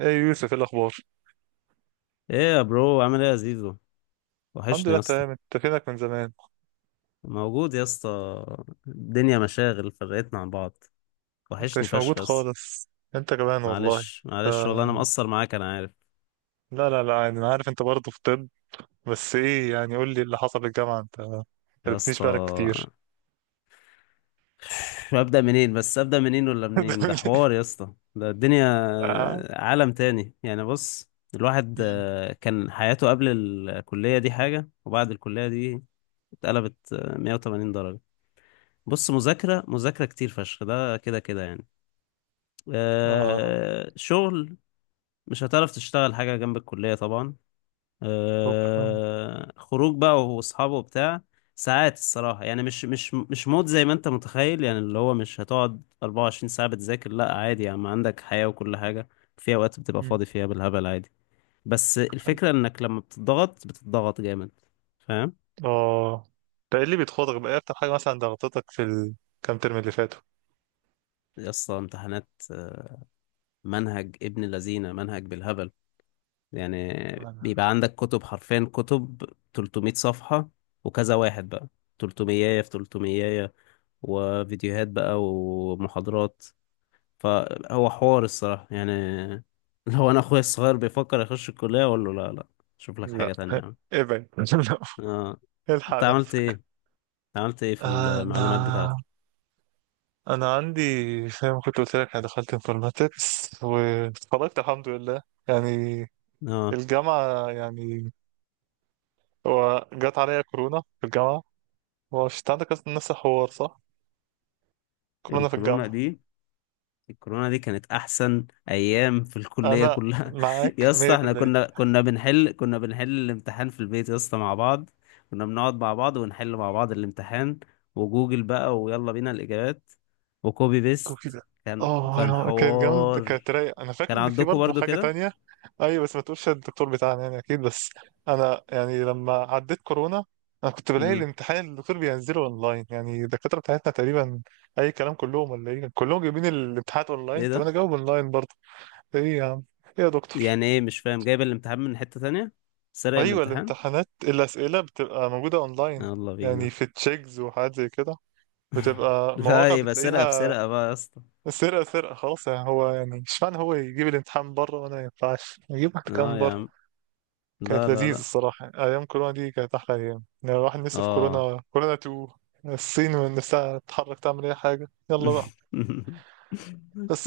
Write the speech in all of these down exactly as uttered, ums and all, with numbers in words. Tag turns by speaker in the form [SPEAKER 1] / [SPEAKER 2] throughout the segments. [SPEAKER 1] ايه يوسف، ايه الاخبار؟
[SPEAKER 2] ايه يا برو، عامل ايه يا زيزو؟
[SPEAKER 1] الحمد
[SPEAKER 2] وحشني
[SPEAKER 1] لله،
[SPEAKER 2] يا اسطى.
[SPEAKER 1] تمام. انت فينك من زمان؟
[SPEAKER 2] موجود يا اسطى. الدنيا مشاغل فرقتنا عن بعض.
[SPEAKER 1] ما
[SPEAKER 2] وحشني
[SPEAKER 1] كنتش
[SPEAKER 2] فشخ
[SPEAKER 1] موجود
[SPEAKER 2] يا اسطى.
[SPEAKER 1] خالص. انت كمان والله.
[SPEAKER 2] معلش
[SPEAKER 1] ف...
[SPEAKER 2] معلش، والله انا مقصر معاك، انا عارف
[SPEAKER 1] لا لا لا، يعني انا عارف انت برضه في طب. بس ايه يعني، قول لي اللي حصل في الجامعه، انت ما
[SPEAKER 2] يا
[SPEAKER 1] قلتليش
[SPEAKER 2] اسطى.
[SPEAKER 1] بقالك كتير.
[SPEAKER 2] ابدا منين، بس ابدا منين ولا منين، ده حوار يا اسطى، ده الدنيا
[SPEAKER 1] اه.
[SPEAKER 2] عالم تاني. يعني بص، الواحد
[SPEAKER 1] مم.
[SPEAKER 2] آه، كان حياته قبل الكلية دي حاجة، وبعد الكلية دي اتقلبت آه، مية وتمانين درجة. بص، مذاكرة مذاكرة كتير فشخ، ده كده كده يعني.
[SPEAKER 1] آه،
[SPEAKER 2] آه، شغل، مش هتعرف تشتغل حاجة جنب الكلية طبعا.
[SPEAKER 1] شكرا.
[SPEAKER 2] آه، خروج بقى واصحابه وبتاع. ساعات الصراحة يعني مش مش مش مود زي ما انت متخيل، يعني اللي هو مش هتقعد أربعة وعشرين ساعة بتذاكر، لا عادي، يعني ما عندك حياة وكل حاجة. في اوقات بتبقى
[SPEAKER 1] مم.
[SPEAKER 2] فاضي فيها بالهبل عادي. بس الفكرة انك لما بتضغط بتضغط جامد، فاهم؟
[SPEAKER 1] اه. ده ايه اللي بيتخوضك بقى، إيه اكتر حاجه مثلا ضغطتك في الكام ترم اللي فاتوا؟
[SPEAKER 2] يا اسطى، امتحانات آه، منهج ابن لذينة، منهج بالهبل يعني.
[SPEAKER 1] لا
[SPEAKER 2] بيبقى عندك كتب، حرفيا كتب تلتمية صفحة، وكذا واحد بقى، تلتمية في تلتمية، وفيديوهات بقى ومحاضرات، فهو حوار الصراحة يعني. لو أنا أخويا الصغير بيفكر يخش الكلية أقول له لا لا، شوف لك
[SPEAKER 1] لا.
[SPEAKER 2] حاجة تانية يا عم.
[SPEAKER 1] ابعد.
[SPEAKER 2] آه.
[SPEAKER 1] لا. الحق
[SPEAKER 2] أنت عملت
[SPEAKER 1] نفسك.
[SPEAKER 2] إيه؟ عملت إيه في
[SPEAKER 1] انا
[SPEAKER 2] المعلومات بتاعتك؟
[SPEAKER 1] انا عندي، فاهم، كنت قلت لك انا دخلت انفورماتكس واتخرجت الحمد لله، يعني
[SPEAKER 2] آه.
[SPEAKER 1] الجامعه يعني. هو جت عليا كورونا في الجامعه. هو مش انت عندك أصلاً نفس الحوار؟ صح، كورونا في
[SPEAKER 2] الكورونا
[SPEAKER 1] الجامعه.
[SPEAKER 2] دي، الكورونا دي كانت احسن ايام في الكليه
[SPEAKER 1] انا
[SPEAKER 2] كلها.
[SPEAKER 1] معاك.
[SPEAKER 2] يا اسطى، احنا
[SPEAKER 1] مية في المية.
[SPEAKER 2] كنا كنا بنحل كنا بنحل الامتحان في البيت يا اسطى مع بعض. كنا بنقعد مع بعض ونحل مع بعض الامتحان، وجوجل بقى، ويلا بينا الاجابات، وكوبي بيست.
[SPEAKER 1] وكده.
[SPEAKER 2] كان كان
[SPEAKER 1] اه، كانت جامد، كانت
[SPEAKER 2] حوار.
[SPEAKER 1] رايقة. انا فاكر
[SPEAKER 2] كان
[SPEAKER 1] ان في
[SPEAKER 2] عندكم
[SPEAKER 1] برضه
[SPEAKER 2] برضو
[SPEAKER 1] حاجة
[SPEAKER 2] كده.
[SPEAKER 1] تانية. ايوه بس ما تقولش الدكتور بتاعنا يعني، اكيد. بس انا يعني لما عديت كورونا، انا كنت بلاقي
[SPEAKER 2] امم.
[SPEAKER 1] الامتحان الدكتور بينزله اونلاين، يعني الدكاترة بتاعتنا تقريبا اي كلام. كلهم، ولا ايه؟ كلهم جايبين الامتحانات اونلاين،
[SPEAKER 2] ايه
[SPEAKER 1] طب
[SPEAKER 2] ده؟
[SPEAKER 1] انا جاوب اونلاين برضه. ايه يا عم، ايه يا دكتور؟
[SPEAKER 2] يعني ايه، مش فاهم، جايب الامتحان من حته تانية؟ سرق
[SPEAKER 1] ايوه،
[SPEAKER 2] الامتحان.
[SPEAKER 1] الامتحانات الاسئلة بتبقى موجودة اونلاين،
[SPEAKER 2] يلا
[SPEAKER 1] يعني
[SPEAKER 2] بينا.
[SPEAKER 1] في تشيكز وحاجات زي كده، بتبقى مواقع
[SPEAKER 2] لا يبقى سرقه
[SPEAKER 1] بتلاقيها.
[SPEAKER 2] بسرقه بقى يا اسطى.
[SPEAKER 1] سرقة سرقة خلاص يعني. هو يعني اشمعنى هو يجيب الامتحان بره، وانا ما ينفعش يجيب واحد كان
[SPEAKER 2] اه يا
[SPEAKER 1] بره؟
[SPEAKER 2] عم،
[SPEAKER 1] كانت
[SPEAKER 2] لا لا
[SPEAKER 1] لذيذ
[SPEAKER 2] لا.
[SPEAKER 1] الصراحة يعني، ايام كورونا دي كانت احلى ايام. يعني الواحد نفسه في
[SPEAKER 2] اه.
[SPEAKER 1] كورونا كورونا اتنين، الصين من نفسها تتحرك تعمل اي حاجة، يلا بقى.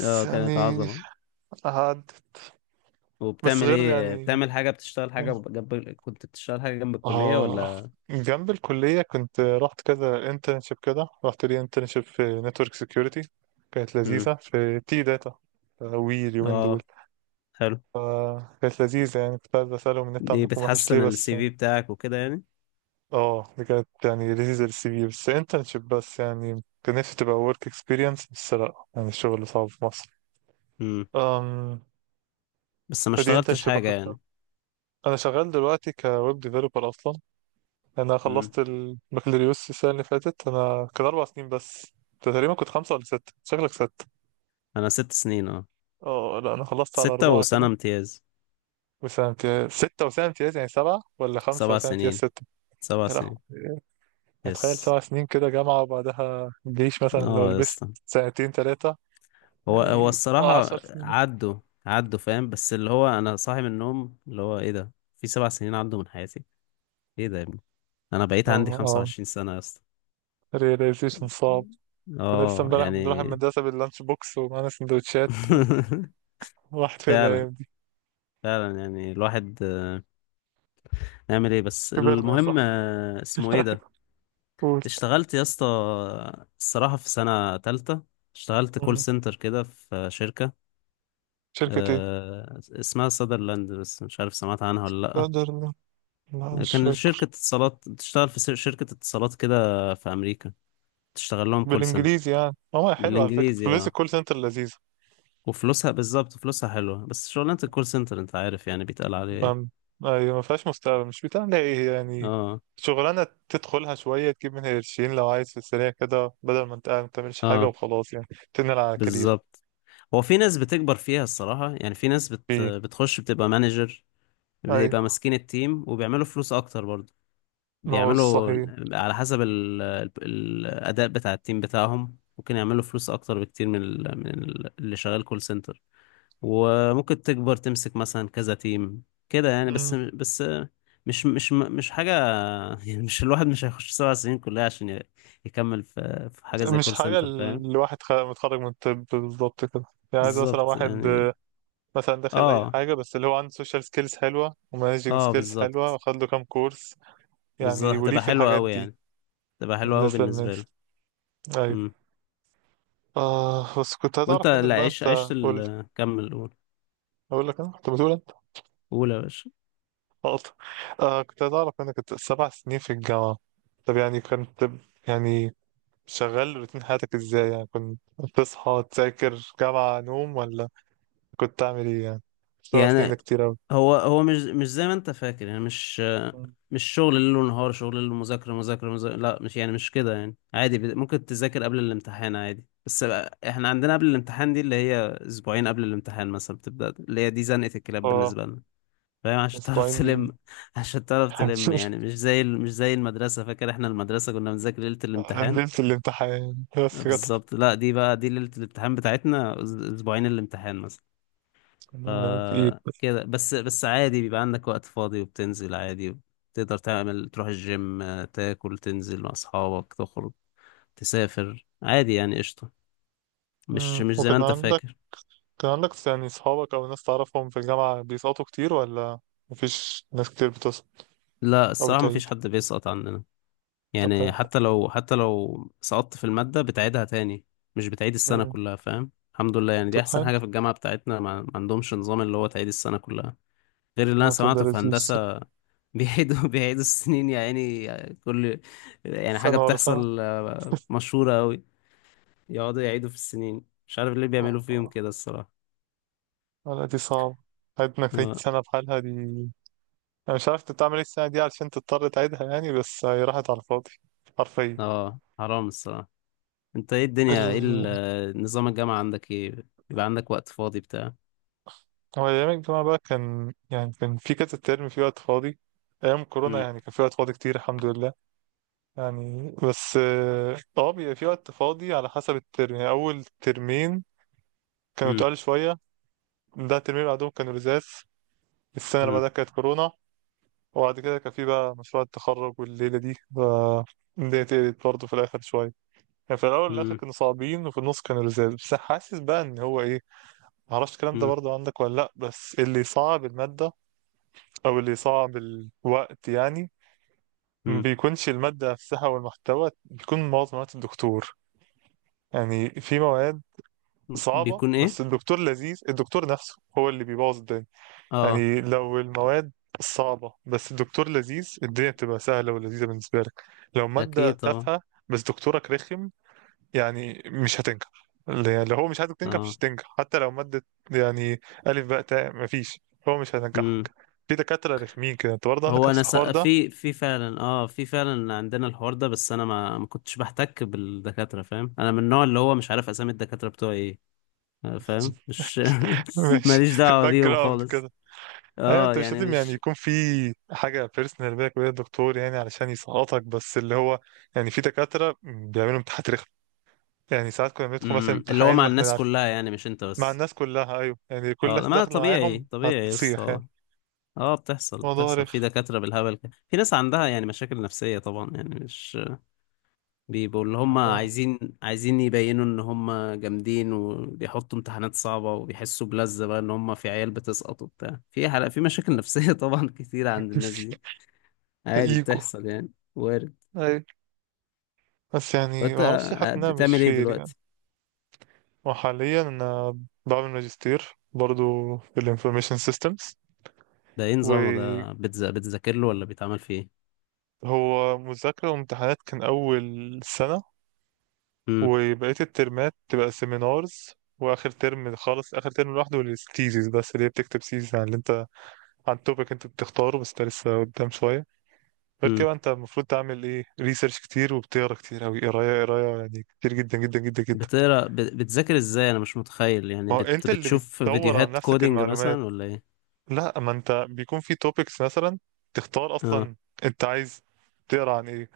[SPEAKER 2] اه
[SPEAKER 1] يعني
[SPEAKER 2] كانت عظمة.
[SPEAKER 1] عدت. بس
[SPEAKER 2] وبتعمل
[SPEAKER 1] غير
[SPEAKER 2] ايه،
[SPEAKER 1] يعني،
[SPEAKER 2] بتعمل حاجة، بتشتغل حاجة جنب، كنت بتشتغل حاجة جنب الكلية
[SPEAKER 1] اه،
[SPEAKER 2] ولا؟
[SPEAKER 1] جنب الكلية كنت رحت كذا انترنشيب كده. رحت لي انترنشيب في نتورك سيكيورتي، كانت
[SPEAKER 2] مم.
[SPEAKER 1] لذيذة، في تي داتا وي اليومين دول.
[SPEAKER 2] اه حلو.
[SPEAKER 1] كانت لذيذة يعني، كنت عايز أسألهم النت
[SPEAKER 2] دي
[SPEAKER 1] عندكم وحش ليه،
[SPEAKER 2] بتحسن
[SPEAKER 1] بس
[SPEAKER 2] السي
[SPEAKER 1] يعني.
[SPEAKER 2] في بتاعك وكده يعني.
[SPEAKER 1] اه، دي كانت يعني لذيذة للسي في، بس انترنشيب بس، يعني كان نفسي تبقى ورك اكسبيرينس، بس لأ يعني الشغل صعب في مصر.
[SPEAKER 2] مم.
[SPEAKER 1] أم
[SPEAKER 2] بس ما
[SPEAKER 1] فدي
[SPEAKER 2] اشتغلتش
[SPEAKER 1] انترنشيب
[SPEAKER 2] حاجة
[SPEAKER 1] أخدتها.
[SPEAKER 2] يعني؟
[SPEAKER 1] أنا شغال دلوقتي كويب ديفلوبر أصلا. أنا
[SPEAKER 2] مم.
[SPEAKER 1] خلصت البكالوريوس السنة اللي فاتت. أنا كان أربع سنين بس، أنت تقريبا كنت خمسة ولا ستة، شكلك ستة.
[SPEAKER 2] انا ست سنين اه،
[SPEAKER 1] اه لأ، أنا خلصت على
[SPEAKER 2] ستة
[SPEAKER 1] أربعة
[SPEAKER 2] وسنة
[SPEAKER 1] كده.
[SPEAKER 2] امتياز.
[SPEAKER 1] وسنة امتياز، ستة وسنة امتياز، يعني سبعة، ولا خمسة
[SPEAKER 2] سبع
[SPEAKER 1] وسنة امتياز
[SPEAKER 2] سنين،
[SPEAKER 1] ستة.
[SPEAKER 2] سبع
[SPEAKER 1] يا لهوي.
[SPEAKER 2] سنين.
[SPEAKER 1] اتخيل
[SPEAKER 2] يس.
[SPEAKER 1] سبع سنين كده جامعة، وبعدها جيش مثلا لو
[SPEAKER 2] اه يا
[SPEAKER 1] لبست
[SPEAKER 2] اسطى،
[SPEAKER 1] سنتين تلاتة،
[SPEAKER 2] هو هو
[SPEAKER 1] يعني اه عشر
[SPEAKER 2] الصراحة
[SPEAKER 1] سنين.
[SPEAKER 2] عدوا. عدوا فاهم، بس اللي هو انا صاحي من النوم اللي هو ايه ده، في سبع سنين عدوا من حياتي؟ ايه ده يا ابني؟ انا بقيت
[SPEAKER 1] اه
[SPEAKER 2] عندي
[SPEAKER 1] اه،
[SPEAKER 2] خمسة وعشرين سنة يا اسطى.
[SPEAKER 1] رياليزيشن صعب. كنا لسه
[SPEAKER 2] اه
[SPEAKER 1] امبارح بنروح
[SPEAKER 2] يعني.
[SPEAKER 1] المدرسة باللانش بوكس ومعانا سندوتشات و- وراحت فين
[SPEAKER 2] فعلا
[SPEAKER 1] الأيام دي.
[SPEAKER 2] فعلا، يعني الواحد نعمل ايه، بس
[SPEAKER 1] كبرنا يا
[SPEAKER 2] المهم
[SPEAKER 1] صاحبي.
[SPEAKER 2] آه، اسمه ايه ده.
[SPEAKER 1] قول.
[SPEAKER 2] اشتغلت يا اسطى، الصراحة في سنة تالتة اشتغلت كول
[SPEAKER 1] مم.
[SPEAKER 2] سنتر كده في شركة،
[SPEAKER 1] شركة ايه؟
[SPEAKER 2] آه، اسمها سادرلاند، بس مش عارف سمعت عنها
[SPEAKER 1] لا
[SPEAKER 2] ولا.
[SPEAKER 1] ده- لا،
[SPEAKER 2] لأ،
[SPEAKER 1] مش
[SPEAKER 2] كان شركة
[SPEAKER 1] فاكر.
[SPEAKER 2] اتصالات، بتشتغل في شركة اتصالات كده في أمريكا، تشتغل لهم كول
[SPEAKER 1] بالانجليزي
[SPEAKER 2] سنتر.
[SPEAKER 1] يعني، ماما حلوة على فكرة
[SPEAKER 2] بالإنجليزي،
[SPEAKER 1] فلوس
[SPEAKER 2] اه.
[SPEAKER 1] الكول سنتر لذيذة.
[SPEAKER 2] وفلوسها بالظبط، فلوسها حلوة، بس شغلانة الكول سنتر انت عارف يعني بيتقال عليها ايه.
[SPEAKER 1] ما أيوة، ما فيهاش مستقبل، مش بتعمل ايه يعني.
[SPEAKER 2] اه
[SPEAKER 1] شغلانة تدخلها شوية، تجيب منها قرشين لو عايز في السريع كده، بدل ما انت قاعد ما بتعملش حاجة
[SPEAKER 2] اه،
[SPEAKER 1] وخلاص يعني. تنقل على كارير.
[SPEAKER 2] بالظبط. هو في ناس بتكبر فيها الصراحة، يعني في ناس بت...
[SPEAKER 1] في
[SPEAKER 2] بتخش بتبقى مانجر، بيبقى
[SPEAKER 1] ايوه.
[SPEAKER 2] ماسكين التيم، وبيعملوا فلوس اكتر برضه.
[SPEAKER 1] ما هو
[SPEAKER 2] بيعملوا
[SPEAKER 1] صحيح.
[SPEAKER 2] على حسب ال... ال... الاداء بتاع التيم بتاعهم، ممكن يعملوا فلوس اكتر بكتير من ال... من ال... اللي شغال كول سنتر. وممكن تكبر تمسك مثلا كذا تيم كده يعني، بس
[SPEAKER 1] مم.
[SPEAKER 2] بس مش مش مش حاجة يعني، مش الواحد مش هيخش سبع سنين كلها عشان ي- يكمل في في حاجة زي
[SPEAKER 1] مش
[SPEAKER 2] كول
[SPEAKER 1] حاجة
[SPEAKER 2] سنتر، فاهم؟
[SPEAKER 1] الواحد خ- متخرج من الطب بالظبط كده. يعني عايز مثلا
[SPEAKER 2] بالظبط
[SPEAKER 1] واحد
[SPEAKER 2] يعني.
[SPEAKER 1] آه، مثلا داخل أي
[SPEAKER 2] اه
[SPEAKER 1] حاجة، بس اللي هو عنده سوشيال سكيلز حلوة ومانجينج
[SPEAKER 2] اه
[SPEAKER 1] سكيلز حلوة،
[SPEAKER 2] بالظبط،
[SPEAKER 1] واخد له كام كورس يعني
[SPEAKER 2] بالظبط
[SPEAKER 1] وليه
[SPEAKER 2] هتبقى
[SPEAKER 1] في
[SPEAKER 2] حلوة
[SPEAKER 1] الحاجات
[SPEAKER 2] أوي
[SPEAKER 1] دي.
[SPEAKER 2] يعني، هتبقى حلوة أوي
[SPEAKER 1] بالنسبة
[SPEAKER 2] بالنسبة
[SPEAKER 1] للناس.
[SPEAKER 2] له.
[SPEAKER 1] أيوة.
[SPEAKER 2] امم.
[SPEAKER 1] آه بس كنت
[SPEAKER 2] وانت،
[SPEAKER 1] هتعرف منك
[SPEAKER 2] لا
[SPEAKER 1] بقى
[SPEAKER 2] عيش،
[SPEAKER 1] أنت.
[SPEAKER 2] عشت
[SPEAKER 1] قول.
[SPEAKER 2] ال، كمل قول.
[SPEAKER 1] اقول لك، انا كنت بتقول انت
[SPEAKER 2] قول يا باشا.
[SPEAKER 1] غلط. آه، كنت عايز اعرف، انا كنت سبع سنين في الجامعه. طب يعني كنت ب- يعني شغال روتين حياتك ازاي؟ يعني كنت بتصحى تذاكر جامعه نوم، ولا كنت تعمل ايه يعني؟ سبع سنين ده
[SPEAKER 2] يعني
[SPEAKER 1] كتير اوي.
[SPEAKER 2] هو هو مش مش زي ما انت فاكر يعني، مش
[SPEAKER 1] مم.
[SPEAKER 2] مش شغل ليل ونهار، شغل ليل ومذاكرة مذاكرة مذاكرة، لا مش يعني مش كده يعني، عادي بت- ممكن تذاكر قبل الامتحان عادي، بس بقى احنا عندنا قبل الامتحان دي اللي هي اسبوعين قبل الامتحان مثلا بتبدأ، اللي هي دي زنقة الكلاب
[SPEAKER 1] اه،
[SPEAKER 2] بالنسبة لنا، فاهم؟ عشان
[SPEAKER 1] اسبوعين
[SPEAKER 2] تعرف
[SPEAKER 1] دي.
[SPEAKER 2] تلم. عشان تعرف تلم يعني، مش زي ال- مش زي المدرسة، فاكر احنا المدرسة كنا بنذاكر ليلة الامتحان.
[SPEAKER 1] نزلت الامتحان بس جت
[SPEAKER 2] بالظبط، لا دي بقى، دي ليلة الامتحان بتاعتنا، أس- اسبوعين الامتحان مثلا، ف
[SPEAKER 1] في ايد.
[SPEAKER 2] كده بس بس عادي بيبقى عندك وقت فاضي وبتنزل عادي، تقدر تعمل تروح الجيم، آه، تاكل، تنزل مع أصحابك، تخرج، تسافر عادي يعني، قشطة. مش
[SPEAKER 1] مم.
[SPEAKER 2] مش زي ما
[SPEAKER 1] وكان
[SPEAKER 2] أنت
[SPEAKER 1] عندك
[SPEAKER 2] فاكر.
[SPEAKER 1] كان عندك يعني صحابك او ناس تعرفهم في الجامعة بيسقطوا كتير، ولا مفيش ناس كتير بتسقط
[SPEAKER 2] لا
[SPEAKER 1] او
[SPEAKER 2] الصراحة، مفيش
[SPEAKER 1] بتعيد؟
[SPEAKER 2] حد بيسقط عننا
[SPEAKER 1] طب
[SPEAKER 2] يعني،
[SPEAKER 1] حلو.
[SPEAKER 2] حتى لو حتى لو سقطت في المادة بتعيدها تاني، مش بتعيد السنة
[SPEAKER 1] مم.
[SPEAKER 2] كلها، فاهم؟ الحمد لله يعني، دي
[SPEAKER 1] طب
[SPEAKER 2] أحسن
[SPEAKER 1] حلو،
[SPEAKER 2] حاجة في الجامعة بتاعتنا، ما ما عندهمش نظام اللي هو تعيد السنة كلها، غير اللي انا
[SPEAKER 1] هتبقى
[SPEAKER 2] سمعته في
[SPEAKER 1] لذيذ الصراحة.
[SPEAKER 2] هندسة. بيعيدوا بيعيدوا السنين يا عيني. كل، يعني حاجة
[SPEAKER 1] سنة ورا سنة.
[SPEAKER 2] بتحصل آه، مشهورة أوي، يقعدوا يعيدوا في السنين، مش عارف ليه
[SPEAKER 1] آه،
[SPEAKER 2] بيعملوا فيهم
[SPEAKER 1] آه.
[SPEAKER 2] كده الصراحة.
[SPEAKER 1] لا دي صعبة حياتي، انك تعيد
[SPEAKER 2] اه
[SPEAKER 1] سنة بحالها دي. انا مش عارف انت بتعمل ايه السنة دي علشان تضطر تعيدها، يعني بس هي راحت على الفاضي حرفيا.
[SPEAKER 2] آه، حرام الصراحة. انت ايه الدنيا، ايه ال-
[SPEAKER 1] ال...
[SPEAKER 2] آه، نظام الجامعة عندك، ايه بيبقى عندك وقت فاضي بتاع
[SPEAKER 1] هو أيام الجامعة بقى كان يعني كان في كذا ترم في وقت فاضي. أيام كورونا
[SPEAKER 2] مم،
[SPEAKER 1] يعني كان في وقت فاضي كتير الحمد لله يعني. بس اه آه، بيبقى في وقت فاضي على حسب الترم. يعني أول ترمين كانوا
[SPEAKER 2] مم،
[SPEAKER 1] تقال شوية. ده الترمين اللي بعدهم كانوا رزاز. السنة اللي
[SPEAKER 2] مم،
[SPEAKER 1] بعدها كانت كورونا. وبعد كده كان في بقى مشروع التخرج والليلة دي، ف الدنيا تقلت برضه في الآخر شوية. يعني في الأول والآخر
[SPEAKER 2] مم،
[SPEAKER 1] كانوا صعبين، وفي النص كانوا لذاذ. بس حاسس بقى إن هو إيه، معرفش الكلام ده
[SPEAKER 2] مم،
[SPEAKER 1] برضه عندك ولا لأ، بس اللي صعب المادة أو اللي صعب الوقت يعني. ما
[SPEAKER 2] مم.
[SPEAKER 1] بيكونش المادة نفسها والمحتوى، بيكون معظم وقت الدكتور. يعني في مواد صعبة
[SPEAKER 2] بيكون ايه؟
[SPEAKER 1] بس الدكتور لذيذ، الدكتور نفسه هو اللي بيبوظ الدنيا.
[SPEAKER 2] اه.
[SPEAKER 1] يعني لو المواد صعبة بس الدكتور لذيذ، الدنيا بتبقى سهلة ولذيذة بالنسبة لك. لو مادة
[SPEAKER 2] اكيد طبعا.
[SPEAKER 1] تافهة بس دكتورك رخم، يعني مش هتنجح. اللي اللي هو مش عايزك تنجح مش
[SPEAKER 2] اه.
[SPEAKER 1] هتنجح، حتى لو مادة يعني ألف باء تاء، مفيش، هو مش
[SPEAKER 2] مم.
[SPEAKER 1] هينجحك. في دكاترة رخمين كده، انت برضه عندك
[SPEAKER 2] هو
[SPEAKER 1] نفس
[SPEAKER 2] انا س...
[SPEAKER 1] الحوار ده؟
[SPEAKER 2] في في فعلا، اه في فعلا عندنا الحوار ده، بس انا ما ما كنتش بحتك بالدكاتره، فاهم؟ انا من النوع اللي هو مش عارف اسامي الدكاتره بتوعي ايه، آه، فاهم؟ مش
[SPEAKER 1] ماشي.
[SPEAKER 2] ماليش
[SPEAKER 1] في
[SPEAKER 2] دعوه
[SPEAKER 1] الباك
[SPEAKER 2] بيهم
[SPEAKER 1] جراوند
[SPEAKER 2] خالص.
[SPEAKER 1] كده. ايوه،
[SPEAKER 2] اه
[SPEAKER 1] انت مش
[SPEAKER 2] يعني
[SPEAKER 1] لازم يعني
[SPEAKER 2] مش.
[SPEAKER 1] يكون في حاجه بيرسونال بينك وبين الدكتور يعني علشان يسقطك، بس اللي هو يعني في دكاتره بيعملوا امتحانات، يعني ساعات كنا بندخل مثلا
[SPEAKER 2] مم، اللي هو
[SPEAKER 1] امتحان
[SPEAKER 2] مع
[SPEAKER 1] واحنا
[SPEAKER 2] الناس
[SPEAKER 1] عارف.
[SPEAKER 2] كلها يعني مش انت
[SPEAKER 1] مع
[SPEAKER 2] بس.
[SPEAKER 1] الناس كلها ايوه، يعني كل
[SPEAKER 2] اه،
[SPEAKER 1] الناس
[SPEAKER 2] ما
[SPEAKER 1] داخله
[SPEAKER 2] طبيعي
[SPEAKER 1] معاهم
[SPEAKER 2] طبيعي. يس
[SPEAKER 1] هتصيح يعني.
[SPEAKER 2] اه. اه بتحصل
[SPEAKER 1] موضوع
[SPEAKER 2] بتحصل في
[SPEAKER 1] رخم.
[SPEAKER 2] دكاتره بالهبل كده. في ناس عندها يعني مشاكل نفسيه طبعا، يعني مش بيبقوا اللي هم
[SPEAKER 1] احنا.
[SPEAKER 2] عايزين، عايزين يبينوا ان هم جامدين، وبيحطوا امتحانات صعبة، وبيحسوا بلذة بقى ان هم في عيال بتسقط وبتاع. في حلقة، في مشاكل نفسية طبعا كتير عند الناس دي. عادي،
[SPEAKER 1] ايجو.
[SPEAKER 2] بتحصل يعني. وارد.
[SPEAKER 1] ايوه. بس يعني
[SPEAKER 2] وانت
[SPEAKER 1] ما اعرفش، حاسس انها مش
[SPEAKER 2] بتعمل ايه
[SPEAKER 1] فير يعني.
[SPEAKER 2] دلوقتي؟
[SPEAKER 1] وحاليا انا بعمل ماجستير برضو في الانفورميشن سيستمز.
[SPEAKER 2] ده ايه نظامه
[SPEAKER 1] وهو
[SPEAKER 2] ده، بتز... بتذاكر له ولا بيتعمل فيه ايه؟
[SPEAKER 1] مذاكره وامتحانات كان اول سنه،
[SPEAKER 2] امم.
[SPEAKER 1] وبقيه الترمات تبقى سيمينارز. واخر ترم خالص، اخر ترم لوحده للثيسيس، بس اللي هي بتكتب سيزيس عن اللي انت، عن التوبيك انت بتختاره، بس ده لسه قدام شوية. غير كده
[SPEAKER 2] امم.
[SPEAKER 1] بقى انت المفروض تعمل ايه، ريسيرش كتير، وبتقرا كتير اوي، قراية قراية يعني كتير جدا جدا جدا جدا.
[SPEAKER 2] بتقرا، بت... بتذاكر ازاي؟ انا مش متخيل، يعني
[SPEAKER 1] ما هو
[SPEAKER 2] بت...
[SPEAKER 1] انت اللي
[SPEAKER 2] بتشوف
[SPEAKER 1] بتدور عن
[SPEAKER 2] فيديوهات
[SPEAKER 1] نفسك
[SPEAKER 2] كودينج
[SPEAKER 1] المعلومات.
[SPEAKER 2] مثلا ولا ايه؟
[SPEAKER 1] لا، ما انت بيكون في توبيكس مثلا تختار
[SPEAKER 2] اه.
[SPEAKER 1] اصلا انت عايز تقرا عن ايه.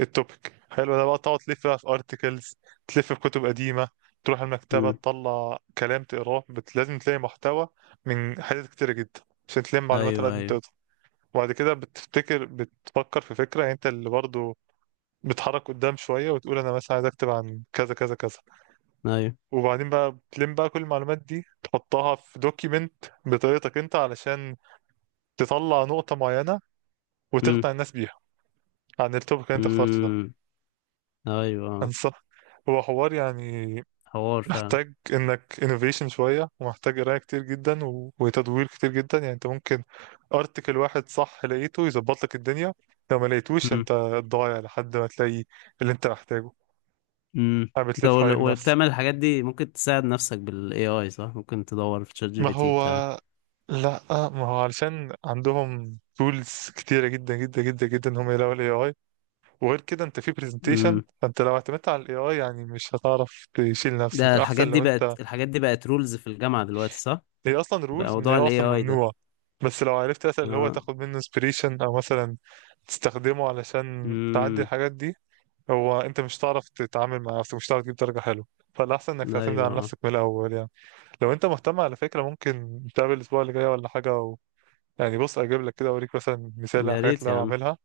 [SPEAKER 1] التوبيك حلو ده بقى، تقعد تلف بقى في ارتكلز، تلف في كتب قديمة، تروح المكتبة
[SPEAKER 2] امم.
[SPEAKER 1] تطلع كلام تقراه، بت... لازم تلاقي محتوى من حاجات كتيرة جدا عشان تلم معلومات على
[SPEAKER 2] ايوه
[SPEAKER 1] قد ما
[SPEAKER 2] ايوه.
[SPEAKER 1] تقدر. وبعد كده بتفتكر بتفكر في فكرة، يعني انت اللي برضو بتحرك قدام شوية وتقول انا مثلا عايز اكتب عن كذا كذا كذا.
[SPEAKER 2] ايوه.
[SPEAKER 1] وبعدين بقى بتلم بقى كل المعلومات دي تحطها في دوكيمنت بطريقتك انت، علشان تطلع نقطة معينة
[SPEAKER 2] امم.
[SPEAKER 1] وتقنع الناس بيها عن التوبيك اللي انت اخترته ده.
[SPEAKER 2] امم. ايوه،
[SPEAKER 1] انصح. هو حوار يعني
[SPEAKER 2] حوار فعلا.
[SPEAKER 1] محتاج انك انوفيشن شويه، ومحتاج قرايه كتير جدا و... وتدوير كتير جدا. يعني انت ممكن ارتكل واحد صح لقيته يظبط لك الدنيا، لو ما لقيتوش
[SPEAKER 2] امم.
[SPEAKER 1] انت ضايع لحد ما تلاقي اللي انت محتاجه.
[SPEAKER 2] امم.
[SPEAKER 1] قاعد
[SPEAKER 2] انت
[SPEAKER 1] بتلف
[SPEAKER 2] وال-
[SPEAKER 1] حوالين نفسك.
[SPEAKER 2] وبتعمل الحاجات دي ممكن تساعد نفسك بالاي اي، صح؟ ممكن تدور في تشات جي
[SPEAKER 1] ما
[SPEAKER 2] بي تي
[SPEAKER 1] هو
[SPEAKER 2] بتاع
[SPEAKER 1] لا، ما هو علشان عندهم تولز كتيره جدا جدا جدا جدا ان هم يلاقوا الاي اي. وغير كده انت في برزنتيشن،
[SPEAKER 2] امم.
[SPEAKER 1] فانت لو اعتمدت على الاي اي يعني مش هتعرف تشيل
[SPEAKER 2] ده
[SPEAKER 1] نفسك،
[SPEAKER 2] الحاجات
[SPEAKER 1] احسن
[SPEAKER 2] دي
[SPEAKER 1] لو انت.
[SPEAKER 2] بقت، الحاجات دي بقت رولز في الجامعة دلوقتي، صح؟
[SPEAKER 1] هي اصلا
[SPEAKER 2] بقى
[SPEAKER 1] رولز، ان هي
[SPEAKER 2] موضوع الاي
[SPEAKER 1] اصلا
[SPEAKER 2] اي ده.
[SPEAKER 1] ممنوعه. بس لو عرفت مثلا اللي هو
[SPEAKER 2] اه.
[SPEAKER 1] تاخد منه inspiration، او مثلا تستخدمه علشان تعدي
[SPEAKER 2] امم.
[SPEAKER 1] الحاجات دي، هو انت مش هتعرف تتعامل مع نفسك، مش هتعرف تجيب درجه حلوه. فالاحسن انك تعتمد
[SPEAKER 2] ايوه
[SPEAKER 1] على
[SPEAKER 2] آه.
[SPEAKER 1] نفسك من الاول يعني. لو انت مهتم على فكره، ممكن نتقابل الاسبوع اللي جاي ولا حاجه و... يعني بص اجيب لك كده اوريك مثلا مثال على
[SPEAKER 2] يا
[SPEAKER 1] الحاجات
[SPEAKER 2] ريت
[SPEAKER 1] اللي
[SPEAKER 2] يا
[SPEAKER 1] انا
[SPEAKER 2] عم،
[SPEAKER 1] بعملها.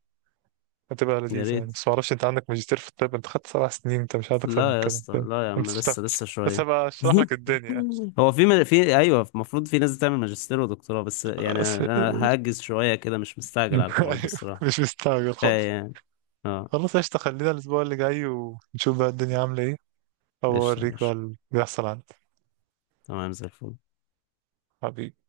[SPEAKER 1] هتبقى
[SPEAKER 2] يا
[SPEAKER 1] لذيذه يعني.
[SPEAKER 2] ريت.
[SPEAKER 1] بس معرفش انت، عندك ماجستير في الطب، انت خدت سبع سنين، انت مش عايز اكتر من
[SPEAKER 2] لا يا
[SPEAKER 1] كده
[SPEAKER 2] اسطى،
[SPEAKER 1] انت؟
[SPEAKER 2] لا يا
[SPEAKER 1] أنت
[SPEAKER 2] عم،
[SPEAKER 1] بتشتغل.
[SPEAKER 2] لسه لسه
[SPEAKER 1] بس
[SPEAKER 2] شوية.
[SPEAKER 1] هبقى اشرح لك الدنيا.
[SPEAKER 2] هو في م- في، ايوه المفروض في ناس بتعمل ماجستير ودكتوراه، بس يعني
[SPEAKER 1] بس.
[SPEAKER 2] انا هأجز شوية كده، مش مستعجل على الحوار ده
[SPEAKER 1] أيوه،
[SPEAKER 2] الصراحة.
[SPEAKER 1] مش مستعجل خالص.
[SPEAKER 2] كفاية يعني. اه.
[SPEAKER 1] خلاص قشطة، خلينا الأسبوع اللي جاي ونشوف بقى الدنيا عاملة ايه، أو
[SPEAKER 2] قشطة يا
[SPEAKER 1] أوريك بقى
[SPEAKER 2] باشا،
[SPEAKER 1] اللي بيحصل عندي.
[SPEAKER 2] تمام زي الفل.
[SPEAKER 1] حبيبي.